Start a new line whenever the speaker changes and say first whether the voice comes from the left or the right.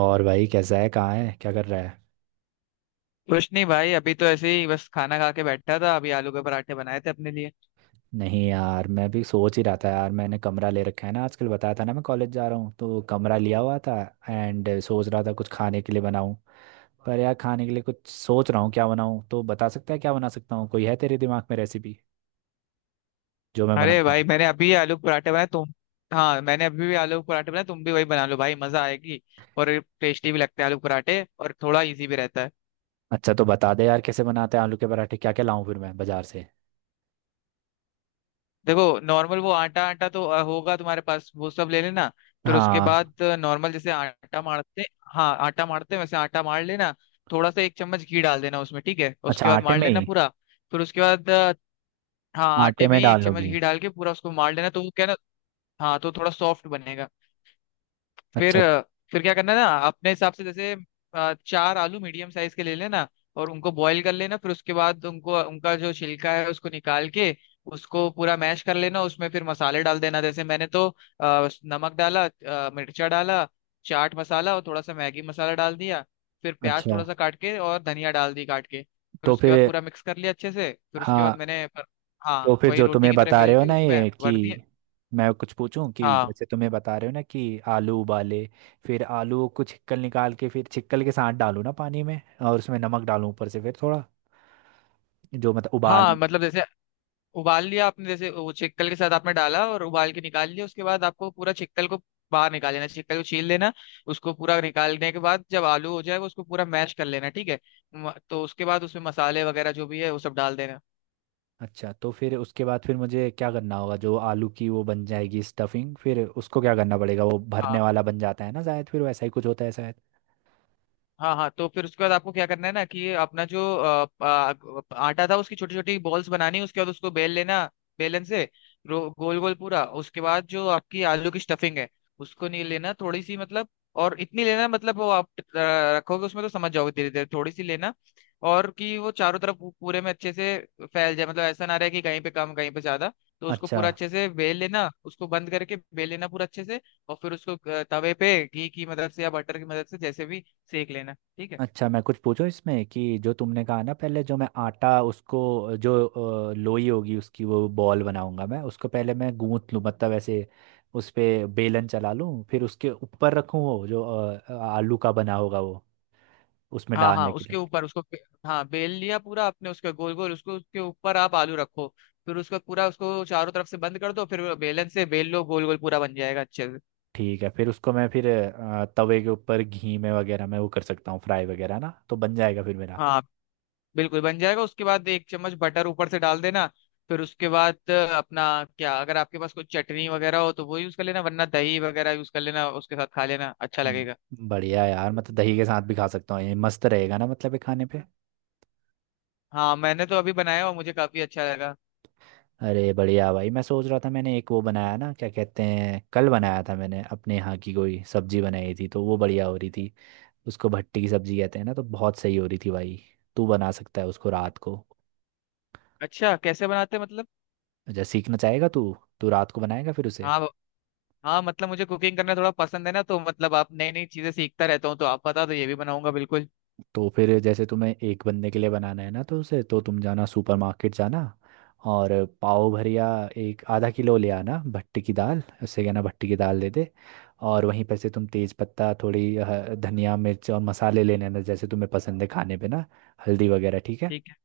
right: और भाई, कैसा है? कहाँ है? क्या कर रहा है?
left: कुछ नहीं भाई। अभी तो ऐसे ही बस खाना खा के बैठा था। अभी आलू के पराठे बनाए थे अपने लिए।
right: नहीं यार, मैं भी सोच ही रहा था। यार, मैंने कमरा ले रखा है ना, आजकल बताया था ना, मैं कॉलेज जा रहा हूँ तो कमरा लिया हुआ था। एंड सोच रहा था कुछ खाने के लिए बनाऊँ। पर यार, खाने के लिए कुछ सोच रहा हूँ क्या बनाऊँ, तो बता सकता है क्या बना सकता हूँ? कोई है तेरे दिमाग में रेसिपी जो मैं बना
left: अरे
right: पाऊँ?
left: भाई, मैंने अभी आलू के पराठे बनाए तुम। हाँ, मैंने अभी भी आलू के पराठे बनाए, तुम भी वही बना लो भाई, मजा आएगी। और टेस्टी भी लगते हैं आलू के पराठे, और थोड़ा इजी भी रहता है।
right: अच्छा, तो बता दे यार, कैसे बनाते हैं आलू के पराठे, क्या क्या लाऊं फिर मैं बाजार से।
left: देखो, नॉर्मल वो आटा आटा तो होगा तुम्हारे पास, वो सब ले लेना। फिर उसके
right: हाँ।
left: बाद नॉर्मल जैसे आटा मारते। हाँ, आटा मारते हैं, वैसे आटा मार लेना। थोड़ा सा एक चम्मच घी डाल देना उसमें, ठीक है।
right: अच्छा,
left: उसके बाद
right: आटे
left: मार
right: में ही?
left: लेना पूरा। फिर उसके बाद हाँ,
right: आटे
left: आटे में
right: में
left: ही
right: डाल
left: एक चम्मच
right: लोगी?
left: घी डाल के पूरा उसको मार लेना, तो वो क्या है ना, हाँ, तो थोड़ा सॉफ्ट बनेगा। फिर
right: अच्छा।
left: फिर क्या करना है ना, अपने हिसाब से। जैसे चार आलू मीडियम साइज के ले लेना, और उनको बॉईल कर लेना। फिर उसके बाद उनको उनका जो छिलका है उसको निकाल के उसको पूरा मैश कर लेना। उसमें फिर मसाले डाल देना, जैसे मैंने तो नमक डाला, मिर्चा डाला, चाट मसाला और थोड़ा सा मैगी मसाला डाल दिया। फिर प्याज
right: अच्छा।
left: थोड़ा सा काट के और धनिया डाल दी काट के, फिर
right: तो
left: उसके बाद
right: फिर?
left: पूरा मिक्स कर लिया अच्छे से। फिर उसके बाद
right: हाँ।
left: मैंने,
right: तो
left: हाँ,
right: फिर
left: वही
right: जो
left: रोटी
right: तुम्हें
left: की तरह
right: बता रहे
left: बेल
right: हो
left: के
right: ना
left: उसमें
right: ये कि,
left: भर दिया।
right: मैं कुछ पूछूं कि
left: हाँ
right: जैसे तुम्हें बता रहे हो ना कि आलू उबाले, फिर आलू को छिकल निकाल के, फिर छिकल के साथ डालूं ना पानी में, और उसमें नमक डालूं ऊपर से, फिर थोड़ा, जो मतलब उबाल।
left: हाँ, मतलब जैसे उबाल लिया आपने, जैसे वो चिक्कल के साथ आपने डाला और उबाल के निकाल लिया, उसके बाद आपको पूरा चिक्कल को बाहर निकाल लेना, चिक्कल को छील लेना। उसको पूरा निकालने के बाद जब आलू हो जाए वो, उसको पूरा मैश कर लेना, ठीक है। तो उसके बाद उसमें मसाले वगैरह जो भी है वो सब डाल देना।
right: अच्छा, तो फिर उसके बाद फिर मुझे क्या करना होगा? जो आलू की वो बन जाएगी स्टफिंग, फिर उसको क्या करना पड़ेगा? वो
left: हाँ
right: भरने वाला बन जाता है ना शायद, फिर वैसा ही कुछ होता है शायद।
left: हाँ। हाँ, तो फिर उसके बाद आपको क्या करना है ना, कि ये अपना जो आटा था, उसकी छोटी छोटी बॉल्स बनानी। उसके बाद उसको बेल लेना बेलन से, गोल गोल पूरा। उसके बाद जो आपकी आलू की स्टफिंग है, उसको नहीं लेना थोड़ी सी मतलब, और इतनी लेना मतलब वो आप रखोगे उसमें तो समझ जाओगे धीरे धीरे, थोड़ी सी लेना। और कि वो चारों तरफ पूरे में अच्छे से फैल जाए, मतलब ऐसा ना रहे कि कहीं पे कम कहीं पे ज्यादा। तो उसको
right: अच्छा।
left: पूरा अच्छे से बेल लेना, उसको बंद करके बेल लेना पूरा अच्छे से। और फिर उसको तवे पे घी की मदद से या बटर की मदद से जैसे भी सेक लेना, ठीक है।
right: अच्छा, मैं कुछ पूछूं इसमें कि जो तुमने कहा ना पहले, जो मैं आटा उसको जो लोई होगी उसकी वो बॉल बनाऊंगा, मैं उसको पहले मैं गूंथ लूं, मतलब ऐसे उस पे बेलन चला लूं, फिर उसके ऊपर रखूं वो जो आलू का बना होगा वो, उसमें
left: हाँ हाँ,
right: डालने के
left: उसके
right: लिए।
left: ऊपर उसको हाँ, बेल लिया पूरा आपने उसके गोल गोल, उसको उसके ऊपर आप आलू रखो। फिर उसका पूरा उसको चारों तरफ से बंद कर दो, फिर बेलन से बेल लो गोल गोल, पूरा बन जाएगा अच्छे से।
right: ठीक है, फिर उसको मैं फिर तवे के ऊपर घी में वगैरह मैं वो कर सकता हूँ फ्राई वगैरह ना, तो बन जाएगा फिर मेरा।
left: हाँ, बिल्कुल बन जाएगा। उसके बाद एक चम्मच बटर ऊपर से डाल देना। फिर उसके बाद अपना क्या, अगर आपके पास कोई चटनी वगैरह हो तो वो यूज कर लेना, वरना दही वगैरह यूज कर लेना उसके साथ, खा लेना अच्छा लगेगा।
right: बढ़िया यार, मतलब दही के साथ भी खा सकता हूँ, ये मस्त रहेगा ना, मतलब ये खाने पे।
left: हाँ, मैंने तो अभी बनाया और मुझे काफी अच्छा लगा।
right: अरे बढ़िया भाई, मैं सोच रहा था मैंने एक वो बनाया ना, क्या कहते हैं, कल बनाया था मैंने, अपने यहाँ की कोई सब्जी बनाई थी, तो वो बढ़िया हो रही थी। उसको भट्टी की सब्जी कहते हैं ना, तो बहुत सही हो रही थी भाई। तू बना सकता है उसको रात को?
left: अच्छा, कैसे बनाते हैं मतलब।
right: अच्छा, सीखना चाहेगा तू तू रात को बनाएगा फिर उसे?
left: हाँ हाँ, मतलब मुझे कुकिंग करना थोड़ा पसंद है ना, तो मतलब आप नई नई चीजें सीखता रहता हूँ, तो आप बता दो, ये भी बनाऊंगा बिल्कुल।
right: तो फिर जैसे तुम्हें एक बंदे के लिए बनाना है ना, तो उसे तो तुम जाना सुपरमार्केट जाना, और पाव भरिया, एक आधा किलो ले आना भट्टी की दाल, उससे कहना भट्टी की दाल दे दे। और वहीं पर से तुम तेज पत्ता, थोड़ी धनिया मिर्च और मसाले ले लेना जैसे तुम्हें पसंद है खाने पे ना, हल्दी वगैरह, ठीक है।
left: ठीक है।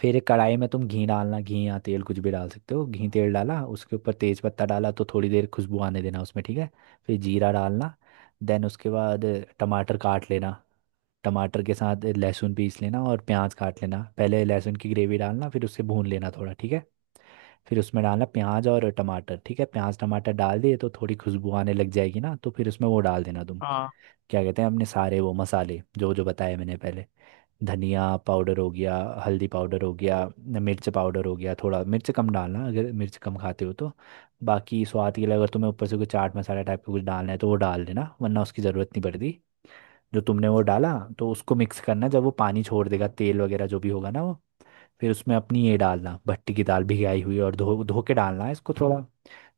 right: फिर एक कढ़ाई में तुम घी डालना, घी या तेल कुछ भी डाल सकते हो। घी तेल डाला, उसके ऊपर तेज पत्ता डाला, तो थोड़ी देर खुशबू आने देना उसमें, ठीक है। फिर जीरा डालना। देन उसके बाद टमाटर काट लेना। टमाटर के साथ लहसुन पीस लेना और प्याज काट लेना। पहले लहसुन की ग्रेवी डालना, फिर उससे भून लेना थोड़ा, ठीक है। फिर उसमें डालना प्याज और टमाटर, ठीक है। प्याज टमाटर डाल दिए तो थोड़ी खुशबू आने लग जाएगी ना, तो फिर उसमें वो डाल देना तुम,
left: हाँ।
right: क्या कहते हैं, अपने सारे वो मसाले जो जो बताए मैंने पहले। धनिया पाउडर हो गया, हल्दी पाउडर हो गया, मिर्च पाउडर हो गया। थोड़ा मिर्च कम डालना अगर मिर्च कम खाते हो तो, बाकी स्वाद के लिए, अगर तुम्हें ऊपर से कोई चाट मसाला टाइप का कुछ डालना है तो वो डाल देना, वरना उसकी ज़रूरत नहीं पड़ती। जो तुमने वो डाला, तो उसको मिक्स करना, जब वो पानी छोड़ देगा, तेल वगैरह जो भी होगा ना वो, फिर उसमें अपनी ये डालना भट्टी की दाल, भिगाई हुई और धो धो के डालना है इसको, थोड़ा।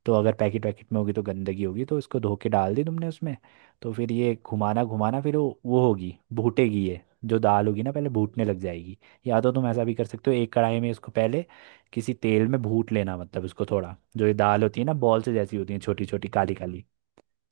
right: तो अगर पैकेट वैकेट में होगी तो गंदगी होगी, तो इसको धो के डाल दी तुमने उसमें। तो फिर ये घुमाना घुमाना, फिर वो होगी भूटेगी, ये जो दाल होगी ना पहले भूटने लग जाएगी। या तो तुम ऐसा भी कर सकते हो, एक कढ़ाई में इसको पहले किसी तेल में भूट लेना, मतलब इसको थोड़ा, जो ये दाल होती है ना बॉल से जैसी होती है, छोटी छोटी, काली काली,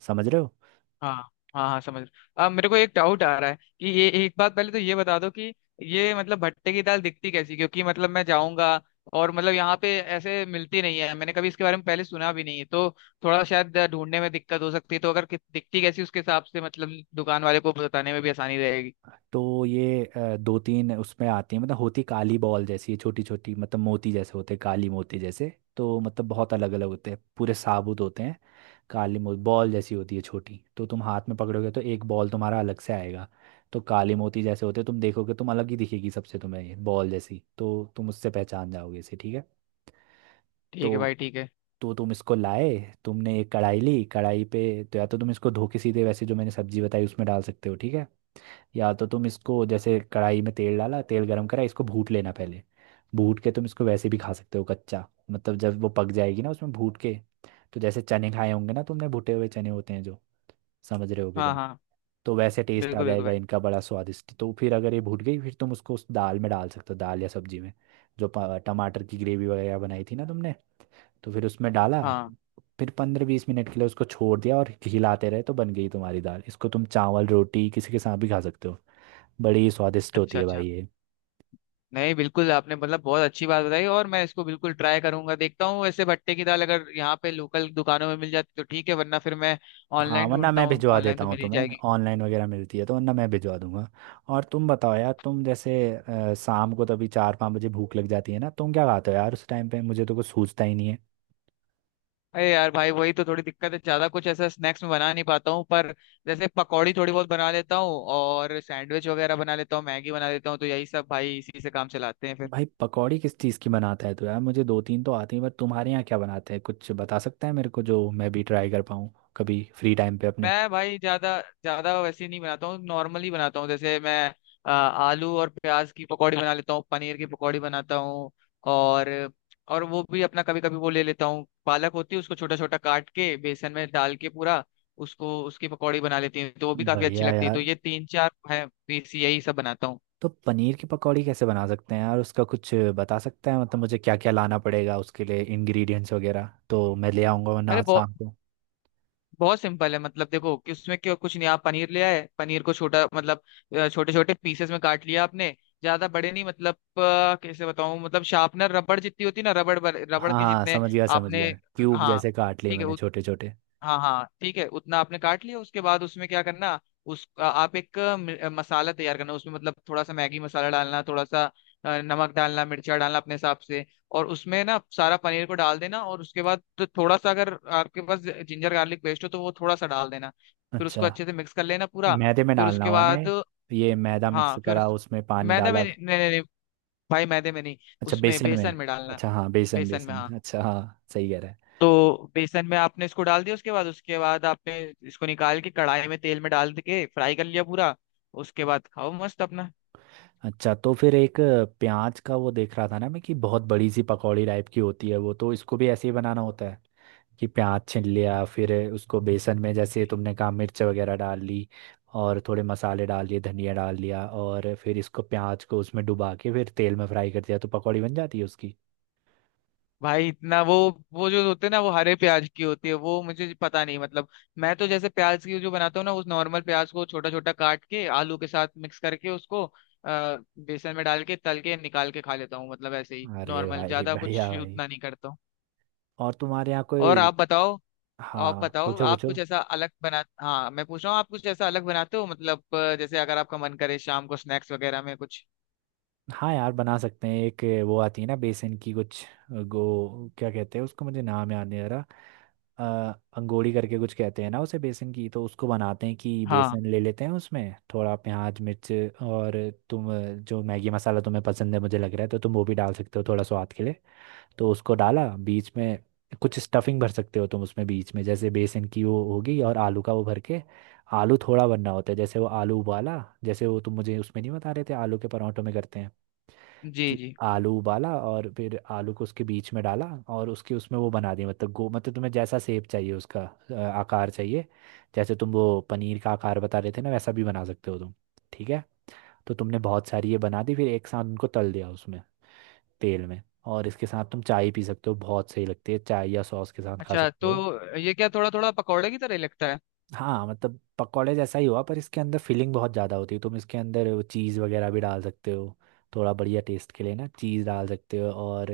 right: समझ रहे हो?
left: हाँ हाँ, हाँ समझ रहा हूँ। अब मेरे को एक डाउट आ रहा है कि ये, एक बात पहले तो ये बता दो कि ये मतलब भट्टे की दाल दिखती कैसी, क्योंकि मतलब मैं जाऊंगा और मतलब यहाँ पे ऐसे मिलती नहीं है, मैंने कभी इसके बारे में पहले सुना भी नहीं है, तो थोड़ा शायद ढूंढने में दिक्कत हो सकती है। तो अगर दिखती कैसी उसके हिसाब से, मतलब दुकान वाले को बताने में भी आसानी रहेगी।
right: तो ये 2-3 उसमें आती है, मतलब होती काली बॉल जैसी छोटी छोटी, मतलब मोती जैसे होते हैं, काली मोती जैसे, तो मतलब बहुत अलग अलग होते हैं, पूरे साबुत होते हैं। काली मोती बॉल जैसी होती है छोटी, तो तुम हाथ में पकड़ोगे तो एक बॉल तुम्हारा अलग से आएगा। तो काली मोती जैसे होते हैं, तुम देखोगे, तुम अलग ही दिखेगी सबसे, तुम्हें ये बॉल जैसी, तो तुम उससे पहचान जाओगे इसे, ठीक है।
left: ठीक है
right: तो
left: भाई, ठीक है।
right: तो तुम इसको लाए, तुमने एक कढ़ाई ली, कढ़ाई पे, तो या तो तुम इसको धो के सीधे वैसे जो मैंने सब्जी बताई उसमें डाल सकते हो, ठीक है। या तो तुम इसको जैसे कढ़ाई में तेल डाला, तेल गरम करा, इसको भूट लेना पहले। भूट के तुम इसको वैसे भी खा सकते हो कच्चा, मतलब जब वो पक जाएगी ना, उसमें भूट के, तो जैसे चने खाए होंगे ना तुमने, भुटे हुए चने होते हैं जो, समझ रहे होगे
left: हाँ
right: तुम।
left: हाँ।
right: तो वैसे टेस्ट आ
left: बिल्कुल बिल्कुल
right: जाएगा
left: भाई।
right: इनका बड़ा स्वादिष्ट। तो फिर अगर ये भूट गई, फिर तुम उसको उस दाल में डाल सकते हो, दाल या सब्जी में, जो टमाटर की ग्रेवी वगैरह बनाई थी ना तुमने, तो फिर उसमें डाला।
left: हाँ।
right: फिर 15-20 मिनट के लिए उसको छोड़ दिया और हिलाते रहे, तो बन गई तुम्हारी दाल। इसको तुम चावल रोटी किसी के साथ भी खा सकते हो, बड़ी स्वादिष्ट होती
left: अच्छा
right: है
left: अच्छा।
right: भाई ये।
left: नहीं, बिल्कुल, आपने मतलब बहुत अच्छी बात बताई और मैं इसको बिल्कुल ट्राई करूंगा। देखता हूँ वैसे, भट्टे की दाल अगर यहाँ पे लोकल दुकानों में मिल जाती तो ठीक है, वरना फिर मैं
right: हाँ,
left: ऑनलाइन
right: वरना
left: ढूंढता
right: मैं
left: हूँ,
right: भिजवा
left: ऑनलाइन
right: देता
left: तो
right: हूँ
left: मिल ही
right: तुम्हें,
left: जाएगी।
right: ऑनलाइन वगैरह मिलती है तो, वरना मैं भिजवा दूंगा। और तुम बताओ यार, तुम जैसे शाम को, तो अभी 4-5 बजे भूख लग जाती है ना, तुम क्या खाते हो यार उस टाइम पे? मुझे तो कुछ सूझता ही नहीं है।
left: अरे यार भाई, वही तो थोड़ी दिक्कत है, ज्यादा कुछ ऐसा स्नैक्स में बना नहीं पाता हूँ, पर जैसे पकौड़ी थोड़ी बहुत बना लेता हूँ और सैंडविच वगैरह बना लेता हूँ, मैगी बना लेता हूँ, तो यही सब भाई, इसी से काम चलाते हैं फिर।
right: भाई पकौड़ी किस चीज़ की बनाता है? तो यार मुझे 2-3 तो आती है, पर तुम्हारे यहाँ क्या बनाते हैं, कुछ बता सकता है मेरे को, जो मैं भी ट्राई कर पाऊँ कभी फ्री टाइम पे अपने।
left: मैं भाई ज्यादा ज्यादा वैसे नहीं बनाता हूँ, नॉर्मली बनाता हूँ, जैसे मैं आलू और प्याज की पकौड़ी बना लेता हूँ, पनीर की पकौड़ी बनाता हूँ। और और वो भी अपना कभी कभी वो ले लेता हूँ, पालक होती है, उसको छोटा छोटा काट के बेसन में डाल के पूरा उसको, उसकी पकौड़ी बना लेती हूँ, तो वो भी काफी अच्छी
right: बढ़िया
left: लगती है, तो
right: यार।
left: ये तीन चार है बेसी, यही सब बनाता हूँ।
right: तो पनीर की पकौड़ी कैसे बना सकते हैं यार, उसका कुछ बता सकते हैं? मतलब मुझे क्या क्या लाना पड़ेगा उसके लिए, इंग्रेडिएंट्स वगैरह तो मैं ले आऊँगा, वरना
left: अरे
right: आज शाम को।
left: बहुत सिंपल है, मतलब देखो कि उसमें क्यों कुछ नहीं, आप पनीर ले आए, पनीर को छोटा मतलब छोटे छोटे पीसेस में काट लिया आपने, ज्यादा बड़े नहीं, मतलब कैसे बताऊं, मतलब शार्पनर रबड़ जितनी होती है ना, रबड़ रबड़
right: हाँ
left: के
right: हाँ,
left: जितने
right: समझ गया समझ
left: आपने,
right: गया, क्यूब
left: हाँ,
right: जैसे काट लिए
left: ठीक है,
right: मैंने छोटे छोटे।
left: हाँ हाँ ठीक है, उतना आपने काट लिया। उसके बाद उसमें क्या करना, उस आप एक मसाला तैयार करना, उसमें मतलब थोड़ा सा मैगी मसाला डालना, थोड़ा सा नमक डालना, मिर्चा डालना अपने हिसाब से। और उसमें ना सारा पनीर को डाल देना, और उसके बाद तो थोड़ा सा अगर आपके पास जिंजर गार्लिक पेस्ट हो तो वो थोड़ा सा डाल देना। फिर
right: अच्छा,
left: उसको अच्छे से मिक्स कर लेना पूरा।
right: मैदे में
left: फिर
right: डालना
left: उसके
right: हुआ ना
left: बाद
right: ये मैदा मिक्स
left: हाँ, फिर
right: करा, उसमें पानी
left: मैदे में,
right: डाला।
left: नहीं नहीं नहीं नहीं, भाई मैदे में नहीं,
right: अच्छा,
left: उसमें
right: बेसन में।
left: बेसन में डालना,
right: अच्छा हाँ, बेसन
left: बेसन में,
right: बेसन,
left: हाँ।
right: अच्छा हाँ सही कह रहा है।
left: तो बेसन में आपने इसको डाल दिया, उसके बाद आपने इसको निकाल के कढ़ाई में तेल में डाल के फ्राई कर लिया पूरा। उसके बाद खाओ मस्त अपना।
right: अच्छा, तो फिर एक प्याज का वो देख रहा था ना मैं, कि बहुत बड़ी सी पकौड़ी टाइप की होती है वो, तो इसको भी ऐसे ही बनाना होता है, कि प्याज छील लिया, फिर उसको बेसन में जैसे तुमने कहा मिर्च वगैरह डाल ली, और थोड़े मसाले डाल लिए, धनिया डाल लिया, और फिर इसको प्याज को उसमें डुबा के फिर तेल में फ्राई कर दिया, तो पकौड़ी बन जाती है उसकी।
left: भाई इतना वो जो होते हैं ना, वो हरे प्याज की होती है, वो मुझे पता नहीं मतलब। मैं तो जैसे प्याज की जो बनाता हूँ ना, उस नॉर्मल प्याज को छोटा छोटा काट के आलू के साथ मिक्स करके उसको बेसन में डाल के तल के निकाल के खा लेता हूँ, मतलब ऐसे ही
right: अरे
left: नॉर्मल,
right: भाई
left: ज्यादा कुछ
right: बढ़िया भाई।
left: उतना नहीं करता हूँ।
right: और तुम्हारे यहाँ
left: और
right: कोई,
left: आप बताओ आप
right: हाँ
left: बताओ
right: पूछो
left: आप कुछ
right: पूछो।
left: ऐसा अलग बना, हाँ मैं पूछ रहा हूँ, आप कुछ ऐसा अलग बनाते हो मतलब जैसे अगर आपका मन करे शाम को स्नैक्स वगैरह में कुछ।
right: हाँ यार बना सकते हैं, एक वो आती है ना बेसन की कुछ, गो, क्या कहते हैं उसको, मुझे नाम याद नहीं आ रहा, अंगोड़ी करके कुछ कहते हैं ना उसे, बेसन की। तो उसको बनाते हैं कि
left: हाँ।
right: बेसन ले लेते हैं, उसमें थोड़ा प्याज मिर्च, और तुम जो मैगी मसाला तुम्हें पसंद है मुझे लग रहा है, तो तुम वो भी डाल सकते हो थोड़ा स्वाद के लिए। तो उसको डाला बीच में, कुछ स्टफिंग भर सकते हो तुम उसमें बीच में, जैसे बेसन की वो होगी और आलू का वो भर के, आलू थोड़ा भरना होता है, जैसे वो आलू उबाला, जैसे वो तुम मुझे उसमें नहीं बता रहे थे आलू के परांठों में करते हैं
left: जी
right: कि
left: जी।
right: आलू उबाला और फिर आलू को उसके बीच में डाला, और उसके उसमें वो बना दिया, मतलब गो, मतलब तुम्हें जैसा शेप चाहिए उसका, आकार चाहिए, जैसे तुम वो पनीर का आकार बता रहे थे ना, वैसा भी बना सकते हो तुम, ठीक है। तो तुमने बहुत सारी ये बना दी, फिर एक साथ उनको तल दिया उसमें, तेल में, और इसके साथ तुम चाय पी सकते हो, बहुत सही लगती है चाय, या सॉस के साथ खा
left: अच्छा,
right: सकते हो।
left: तो ये क्या थोड़ा थोड़ा पकौड़े की तरह लगता है।
right: हाँ, मतलब पकौड़े जैसा ही हुआ, पर इसके अंदर फिलिंग बहुत ज़्यादा होती है, तुम इसके अंदर चीज़ वगैरह भी डाल सकते हो थोड़ा बढ़िया टेस्ट के लिए ना, चीज़ डाल सकते हो, और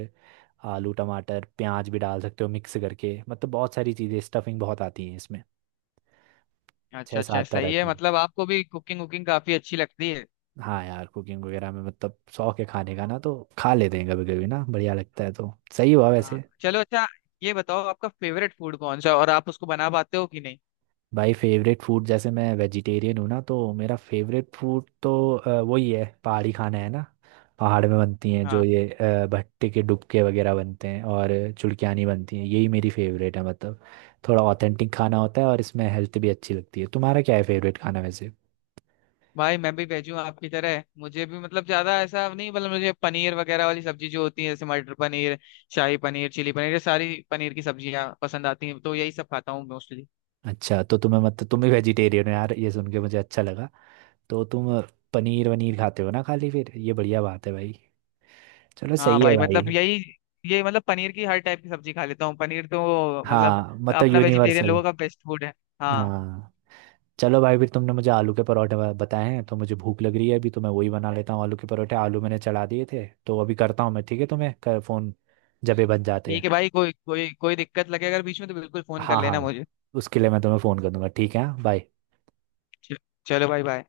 right: आलू टमाटर प्याज भी डाल सकते हो मिक्स करके, मतलब बहुत सारी चीज़ें, स्टफिंग बहुत आती है इसमें, छः
left: अच्छा अच्छा,
right: सात तरह
left: सही है।
right: अच्छा की।
left: मतलब आपको भी कुकिंग वुकिंग काफी अच्छी लगती है।
right: हाँ यार, कुकिंग वगैरह में मतलब शौक है खाने का ना, तो खा लेते हैं कभी कभी ना, बढ़िया लगता है, तो सही हुआ
left: हाँ
right: वैसे।
left: चलो अच्छा। ये बताओ आपका फेवरेट फूड कौन सा है और आप उसको बना पाते हो कि नहीं।
right: भाई फेवरेट फूड, जैसे मैं वेजिटेरियन हूँ ना, तो मेरा फेवरेट फूड तो वही है, पहाड़ी खाना है ना। पहाड़ में बनती हैं जो
left: हाँ
right: ये भट्टे के डुबके वगैरह बनते हैं, और चुड़कियानी बनती हैं, यही मेरी फेवरेट है, मतलब थोड़ा ऑथेंटिक खाना होता है और इसमें हेल्थ भी अच्छी लगती है। तुम्हारा क्या है फेवरेट खाना वैसे?
left: भाई, मैं भी भेजूँ आपकी तरह, मुझे भी मतलब ज्यादा ऐसा नहीं, मतलब मुझे पनीर वगैरह वाली सब्जी जो होती है, जैसे मटर पनीर, शाही पनीर, चिली पनीर, ये सारी पनीर की सब्जियां पसंद आती हैं, तो यही सब खाता हूँ मोस्टली।
right: अच्छा, तो तुम्हें मतलब तुम भी वेजिटेरियन हो यार, ये सुन के मुझे अच्छा लगा। तो तुम पनीर वनीर खाते हो ना खाली फिर, ये बढ़िया बात है भाई, चलो
left: हाँ
right: सही है
left: भाई
right: भाई।
left: मतलब यही, ये मतलब पनीर की हर टाइप की सब्जी खा लेता हूँ, पनीर तो मतलब
right: हाँ, मतलब
left: अपना वेजिटेरियन
right: यूनिवर्सल।
left: लोगों का बेस्ट फूड है। हाँ
right: हाँ। चलो भाई, फिर तुमने मुझे आलू के परोठे बताए हैं, तो मुझे भूख लग रही है, अभी तो मैं वही बना लेता हूँ आलू के परोठे, आलू मैंने चढ़ा दिए थे तो अभी करता हूँ मैं, ठीक है, तुम्हें फोन जब ये बन जाते हैं।
left: ठीक है भाई, कोई कोई कोई दिक्कत लगे अगर बीच में तो बिल्कुल फोन कर
right: हाँ
left: लेना
right: हाँ,
left: मुझे।
right: उसके लिए मैं तुम्हें फोन कर दूंगा, ठीक है। हाँ, बाय।
left: चलो भाई, बाय।